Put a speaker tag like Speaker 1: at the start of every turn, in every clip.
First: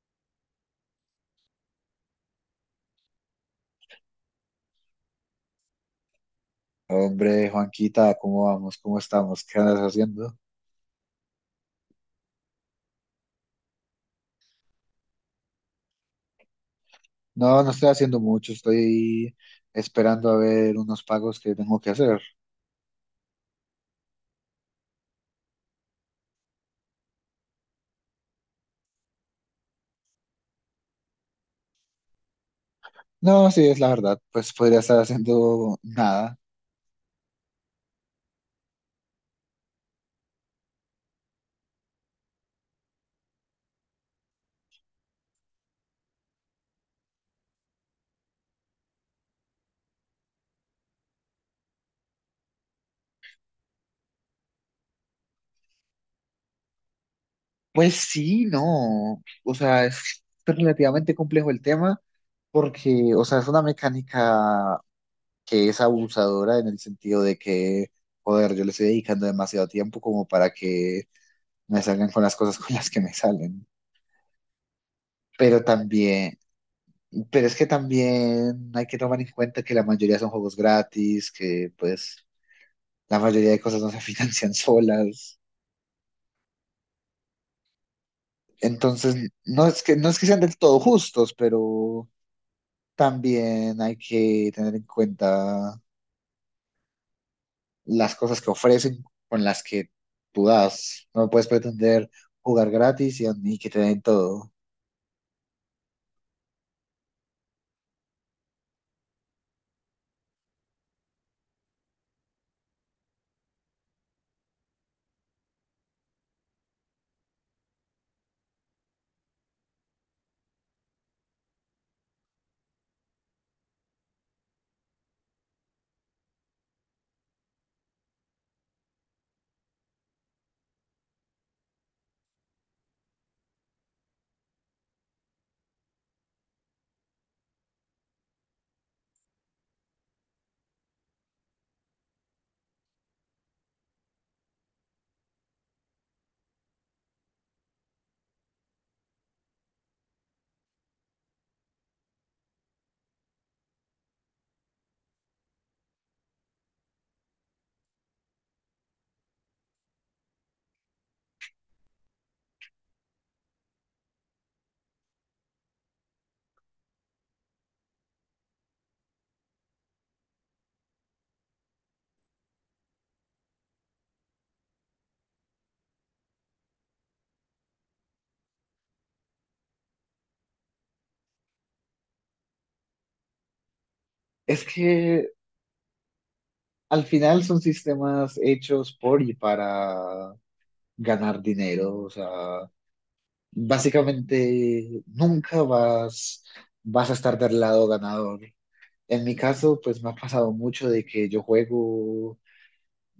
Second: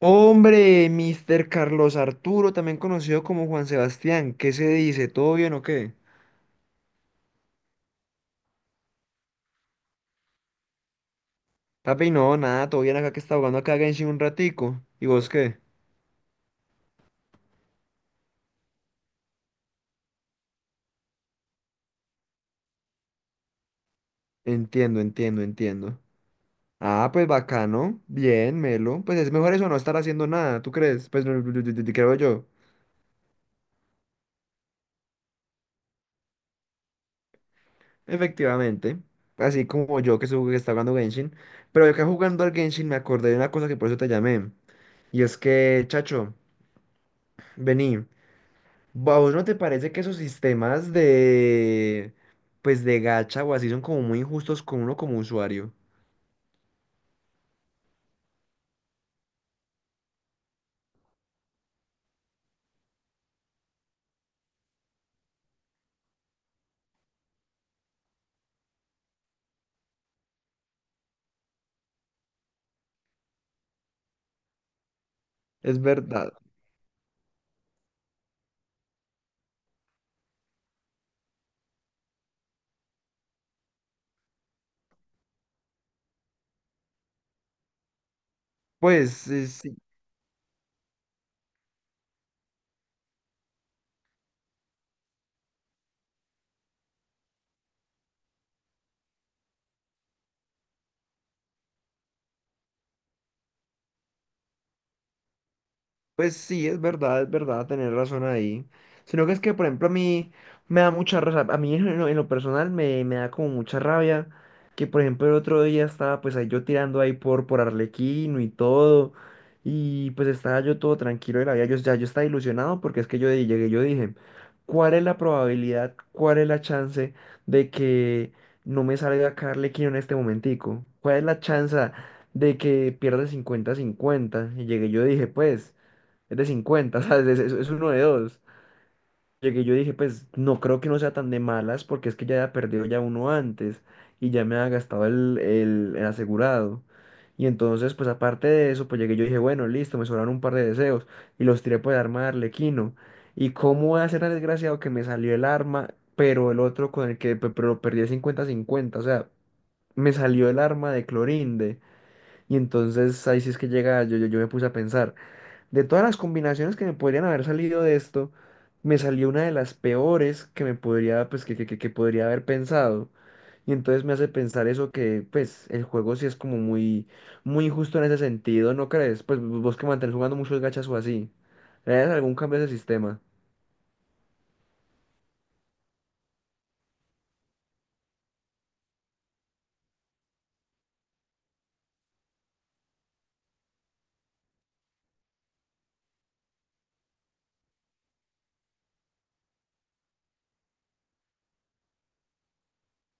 Speaker 1: Hombre, Mr. Carlos Arturo, también conocido como Juan Sebastián, ¿qué se dice? ¿Todo bien o qué?
Speaker 2: Hombre, Juanquita, ¿cómo vamos? ¿Cómo estamos? ¿Qué andas haciendo?
Speaker 1: Papi, no, nada, todo bien acá que está jugando acá a Genshin un ratico. ¿Y vos qué?
Speaker 2: No, no estoy haciendo mucho, estoy esperando a ver unos pagos que tengo que hacer.
Speaker 1: Entiendo, entiendo, entiendo. Ah, pues bacano, bien, Melo. Pues es mejor eso no estar haciendo nada, ¿tú crees? Pues no, creo yo.
Speaker 2: No, sí, es la verdad, pues podría estar haciendo nada.
Speaker 1: Efectivamente. Así como yo que, que está jugando Genshin. Pero yo que jugando al Genshin me acordé de una cosa que por eso te llamé. Y es que, chacho, vení. ¿A vos no te parece que esos sistemas de, pues de gacha o así son como muy injustos con uno como usuario?
Speaker 2: Pues sí, no, o sea, es relativamente complejo el tema porque, o sea, es una mecánica que es abusadora en el sentido de que, joder, yo le estoy dedicando demasiado tiempo como para que me salgan con las cosas con las que me salen. Pero
Speaker 1: Es verdad.
Speaker 2: también. Pero es que también hay que tomar en cuenta que la mayoría son juegos gratis, que pues la mayoría de cosas no se financian solas. Entonces,
Speaker 1: Pues
Speaker 2: no
Speaker 1: sí.
Speaker 2: es que, no es que sean del todo justos, pero también hay que tener en cuenta las cosas que ofrecen con las que tú das. No puedes pretender jugar gratis y que te den todo.
Speaker 1: Pues sí, es verdad, tener razón ahí. Sino que es que, por ejemplo, a mí me da mucha rabia, a mí en lo personal me da como mucha rabia que, por ejemplo, el otro día estaba pues ahí yo tirando ahí por Arlequino y todo, y pues estaba yo todo tranquilo de la vida, yo estaba ilusionado porque es que llegué, yo dije, ¿cuál es la probabilidad, cuál es la chance de que no me salga acá Arlequino en este momentico? ¿Cuál es la chance de que pierda cincuenta cincuenta? Y llegué, yo dije, pues es de 50 ¿sabes? Es uno de dos. Llegué y yo dije, pues no creo que no sea tan de malas porque es que ya había perdido ya uno antes y ya me había gastado el asegurado. Y entonces, pues aparte de eso, pues llegué y yo dije, bueno, listo, me sobraron un par de deseos y los tiré por el arma de Arlequino. ¿Y cómo va a ser tan desgraciado que me salió el arma, pero el otro con el que pero perdí el cincuenta 50? O sea, me salió el arma de Clorinde. Y entonces ahí sí es que llega, yo me puse a pensar. De todas las combinaciones que me podrían haber salido de esto, me salió una de las peores que me podría, pues, que podría haber pensado. Y entonces me hace pensar eso que, pues, el juego sí es como muy, muy injusto en ese sentido, ¿no crees? Pues vos que mantenés jugando muchos gachas o así. ¿Le harías algún cambio a ese sistema?
Speaker 2: Es que al final son sistemas hechos por y para ganar dinero, o sea, básicamente nunca vas, vas a estar del lado ganador. En mi caso, pues me ha pasado mucho de que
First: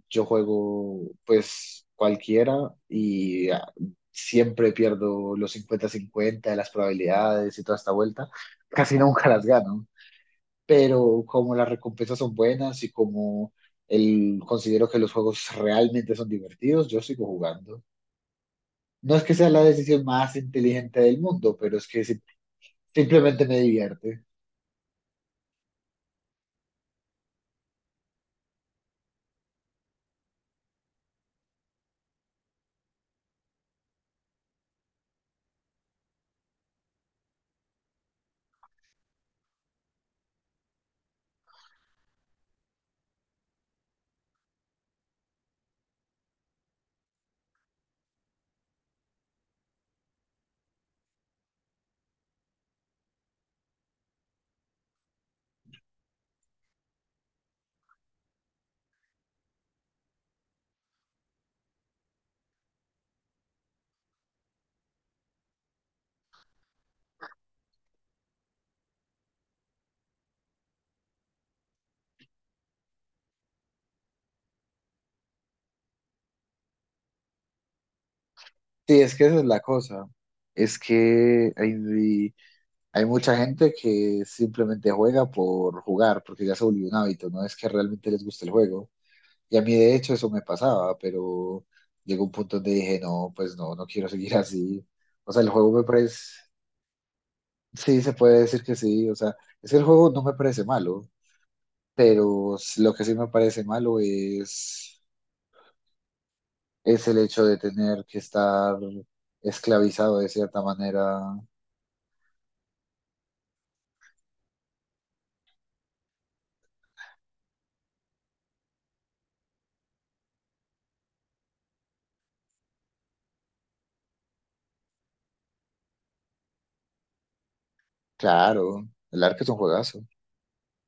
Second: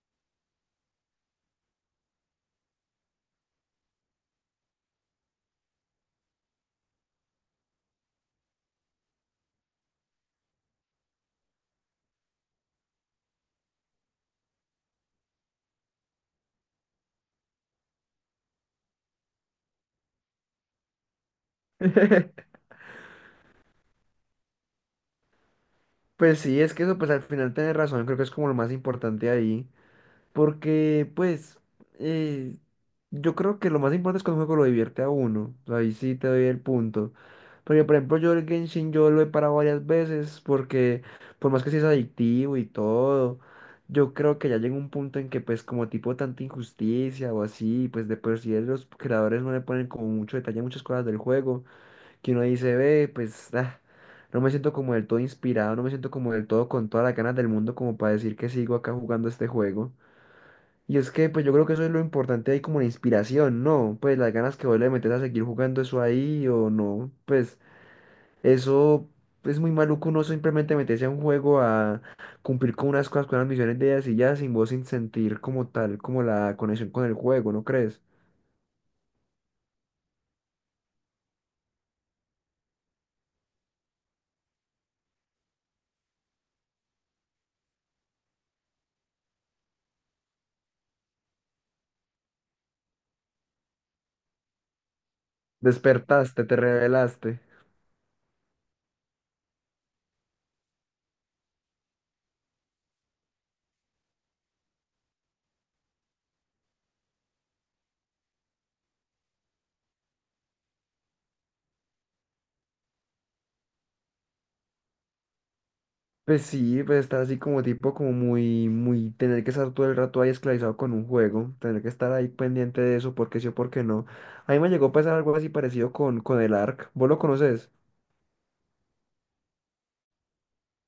Speaker 2: yo juego pues cualquiera y siempre pierdo los 50/50 de las probabilidades y toda esta vuelta. Casi nunca las gano, pero como las recompensas son buenas y como considero que los juegos realmente son divertidos, yo sigo jugando. No es que sea la decisión más inteligente del mundo, pero es que si. Simplemente me divierte.
Speaker 1: Pues sí, es que eso, pues al final tenés razón, creo que es como lo más importante ahí. Porque, pues, eh, yo creo que lo más importante es que un juego lo divierte a uno. Ahí sí te doy el punto. Porque, por ejemplo, yo el Genshin yo lo he parado varias veces porque, por más que sí es adictivo y todo, yo creo que ya llega un punto en que, pues, como tipo tanta injusticia o así, pues, de por sí los creadores no le ponen como mucho detalle a muchas cosas del juego, que uno dice, ve, pues, ah, no me siento como del todo inspirado, no me siento como del todo con todas las ganas del mundo como para decir que sigo acá jugando este juego. Y es que, pues yo creo que eso es lo importante ahí como la inspiración, ¿no? Pues las ganas que vos le metes a seguir jugando eso ahí o no. Pues eso es muy maluco uno simplemente meterse a un juego a cumplir con unas cosas, con unas misiones de ellas y ya sin vos sin sentir como tal, como la conexión con el juego, ¿no crees?
Speaker 2: Sí, es que esa es la cosa. Es que hay mucha gente que simplemente juega por jugar, porque ya se volvió un hábito, no es que realmente les guste el juego. Y a mí, de hecho, eso me pasaba, pero llegó un punto donde dije, no, pues no, no quiero seguir así. O sea, el juego me parece,
Speaker 1: Despertaste, te revelaste.
Speaker 2: sí, se puede decir que sí, o sea, es que el juego no me parece malo, pero lo que sí me parece malo es el hecho de tener que estar esclavizado de cierta manera.
Speaker 1: Pues sí, pues estar así como tipo, como muy, muy, tener que estar todo el rato ahí esclavizado con un juego, tener que estar ahí pendiente de eso, porque sí o porque no. A mí me llegó a pasar algo así parecido con, el Ark. ¿Vos lo conoces?
Speaker 2: Claro, el arco es un juegazo.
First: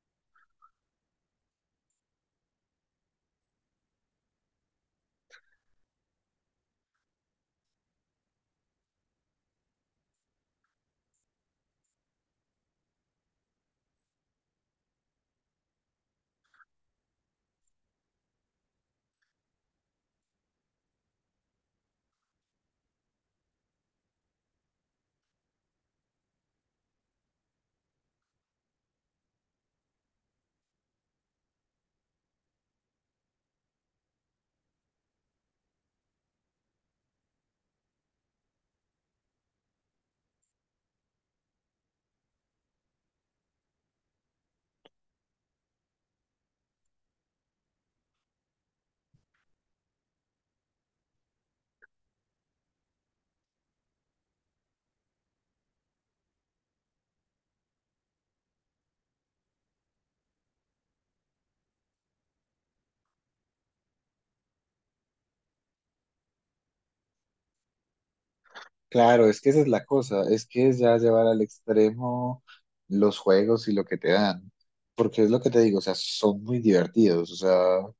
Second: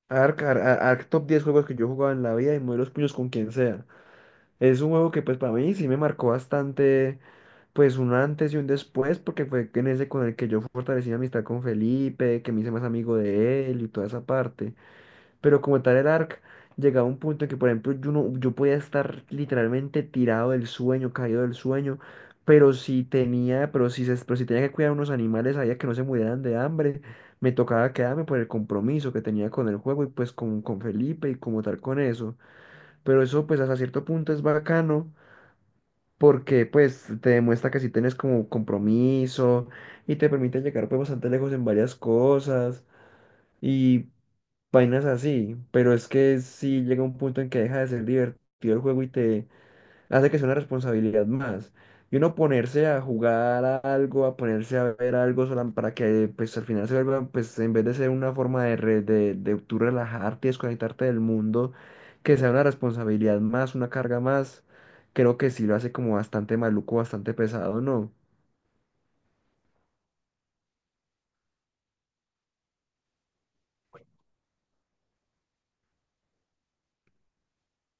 Speaker 1: Ark, top 10 juegos que yo he jugado en la vida y muevo los puños con quien sea. Es un juego que pues para mí sí me marcó bastante, pues un antes y un después, porque fue en ese con el que yo fortalecí mi amistad con Felipe, que me hice más amigo de él y toda esa parte. Pero como tal el ARC, llegaba a un punto en que, por ejemplo, yo, no, yo podía estar literalmente tirado del sueño, caído del sueño, pero si tenía, pero si, se, pero si tenía que cuidar unos animales, sabía que no se murieran de hambre, me tocaba quedarme por el compromiso que tenía con el juego y pues con Felipe y como tal con eso. Pero eso pues hasta cierto punto es bacano. Porque pues te demuestra que si tienes como compromiso y te permite llegar pues bastante lejos en varias cosas. Y vainas así, pero es que sí llega un punto en que deja de ser divertido el juego y te hace que sea una responsabilidad más. Y uno ponerse a jugar a algo, a ponerse a ver algo para que pues al final se vuelva, pues en vez de ser una forma de tú relajarte y desconectarte del mundo, que sea una responsabilidad más, una carga más, creo que sí lo hace como bastante maluco, bastante pesado, ¿no?
Speaker 2: Claro, es que esa es la cosa, es que es ya llevar al extremo los juegos y lo que te dan, porque es lo que te digo, o sea, son muy divertidos, o sea,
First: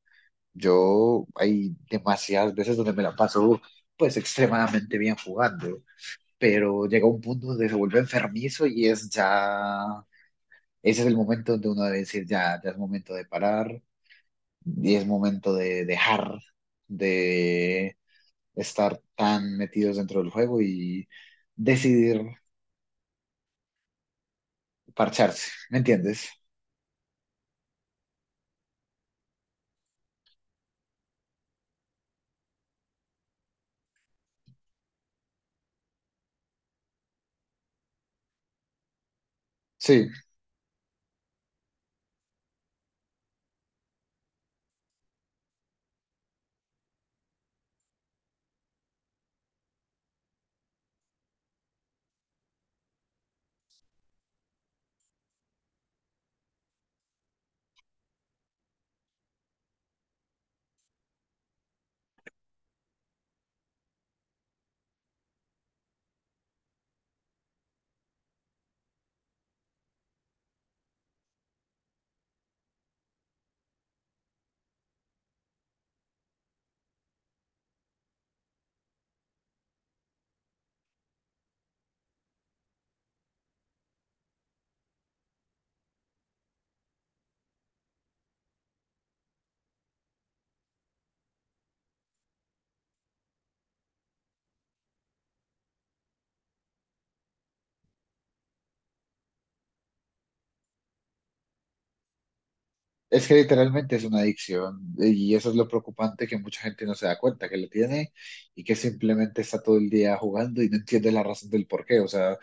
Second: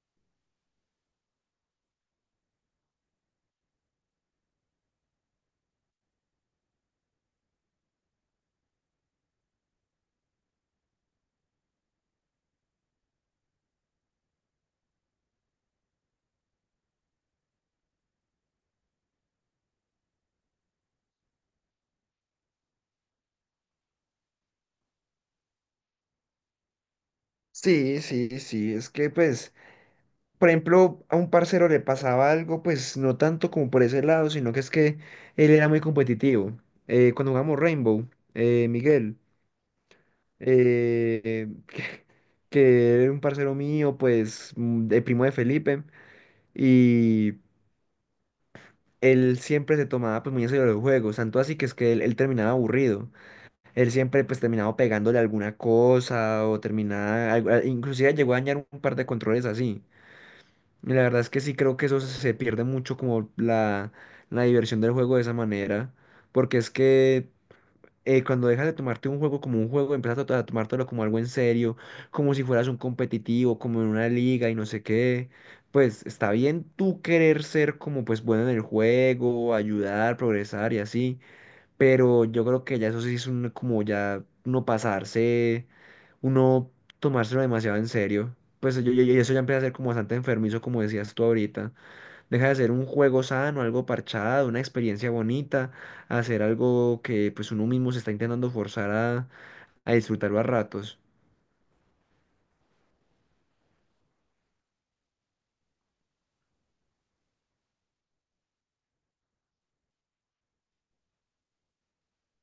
Speaker 2: yo hay demasiadas veces donde me la paso pues extremadamente bien jugando, pero llega un punto donde se vuelve enfermizo y es ya, ese es el momento donde uno debe decir ya, ya es momento de parar y es momento de dejar de estar tan metidos dentro del juego y decidir parcharse, ¿me entiendes?
Speaker 1: Sí, sí, sí, es que pues, por ejemplo, a un parcero le pasaba algo, pues no tanto como por ese lado, sino que es que él era muy competitivo. Cuando jugamos Rainbow, Miguel,
Speaker 2: Sí,
Speaker 1: eh, que, que era un parcero mío, pues, de primo de Felipe, y él siempre se tomaba pues muy en serio los juegos, tanto así que es que él terminaba aburrido. Él siempre pues terminaba pegándole alguna cosa o terminaba, inclusive llegó a dañar un par de controles así. Y la verdad es que sí creo que eso se pierde mucho como la diversión del juego de esa manera, porque es que cuando dejas de tomarte un juego como un juego, empiezas a tomártelo como algo en serio, como si fueras un competitivo, como en una liga y no sé qué, pues está bien tú querer ser como pues bueno en el juego, ayudar, progresar y así, pero yo creo que ya eso sí es un, como ya uno pasarse, uno tomárselo demasiado en serio. Pues eso ya empieza a ser como bastante enfermizo, como decías tú ahorita. Deja de ser un juego sano, algo parchado, una experiencia bonita, a ser algo que pues uno mismo se está intentando forzar a, disfrutarlo a ratos.
Speaker 2: es que literalmente es una adicción y eso es lo preocupante que mucha gente no se da cuenta que lo tiene y que simplemente está todo el día jugando y no entiende la razón del por qué. O sea,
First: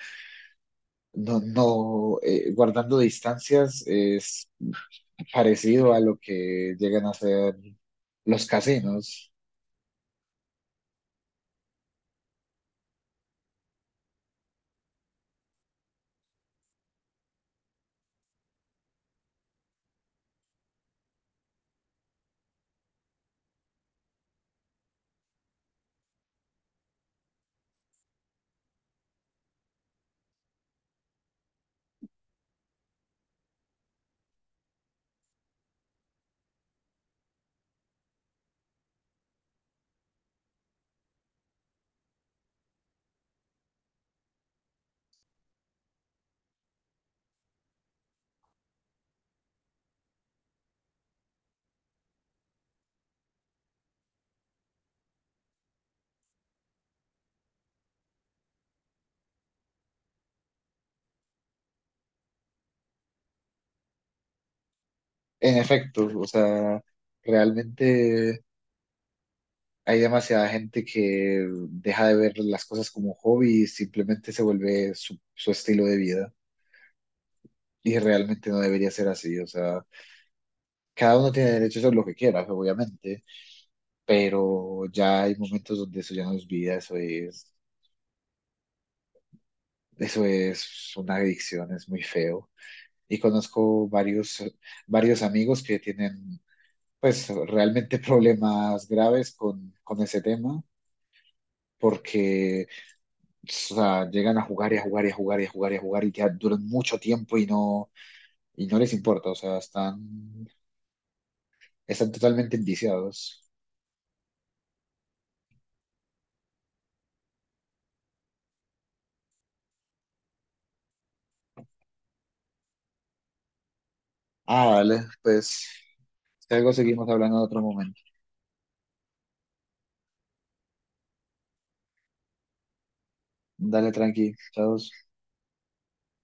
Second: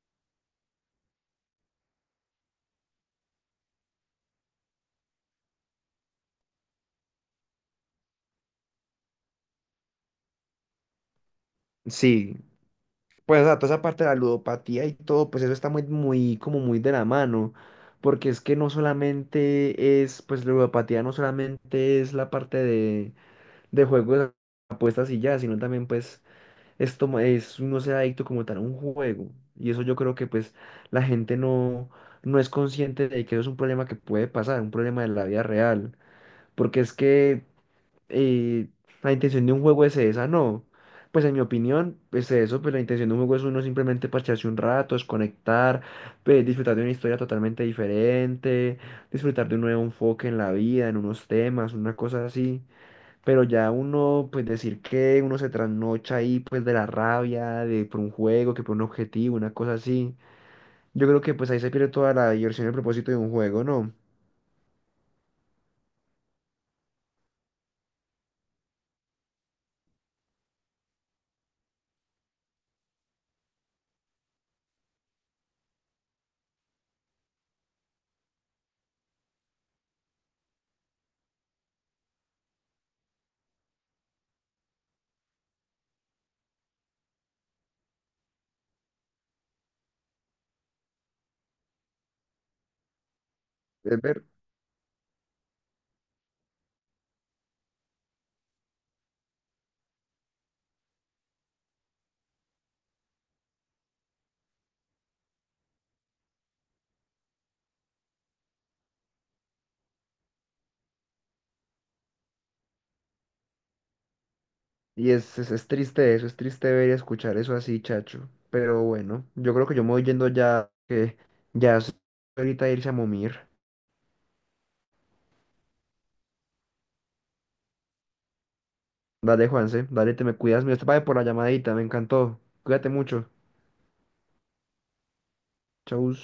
Speaker 2: no, no, guardando distancias es parecido a lo que llegan a hacer los casinos.
Speaker 1: Sí, pues o sea, toda esa parte de la ludopatía y todo, pues eso está muy, muy, como muy de la mano. Porque es que no solamente es, pues la ludopatía no solamente es la parte de juegos, apuestas y ya, sino también pues es no ser adicto como tal a un juego. Y eso yo creo que pues la gente no es consciente de que eso es un problema que puede pasar, un problema de la vida real. Porque es que eh, la intención de un juego es esa, no. Pues en mi opinión es eso, pues la intención de un juego es uno simplemente parcharse un rato, desconectar, pues, disfrutar de una historia totalmente diferente, disfrutar de un nuevo enfoque en la vida, en unos temas, una cosa así. Pero ya uno, pues decir que uno se trasnocha ahí, pues de la rabia, de por un juego, que por un objetivo, una cosa así. Yo creo que pues ahí se pierde toda la diversión y el propósito de un juego, ¿no?
Speaker 2: En efecto, o sea, realmente hay demasiada gente que deja de ver las cosas como hobby y simplemente se vuelve su estilo de vida. Y realmente no debería ser así, o sea, cada uno tiene derecho a hacer lo que quiera, obviamente, pero ya hay momentos donde eso ya no es vida, eso es una adicción, es muy feo. Y conozco
Speaker 1: Es ver.
Speaker 2: varios, varios amigos que tienen, pues, realmente problemas graves con ese tema, porque. O sea, llegan a jugar y a jugar y a jugar y a jugar y a jugar y que duran mucho tiempo y no les importa, o sea, están totalmente enviciados.
Speaker 1: Y es triste eso, es triste ver y escuchar eso así, chacho. Pero bueno, yo creo que yo me voy yendo ya, que ya es ahorita irse a momir.
Speaker 2: Ah, dale, pues, si algo seguimos hablando en otro momento.
Speaker 1: Dale, Juanse, dale, te me cuidas. Mira, te pague por la llamadita, me encantó. Cuídate mucho.
Speaker 2: Dale, tranqui, chao.
Speaker 1: Chau.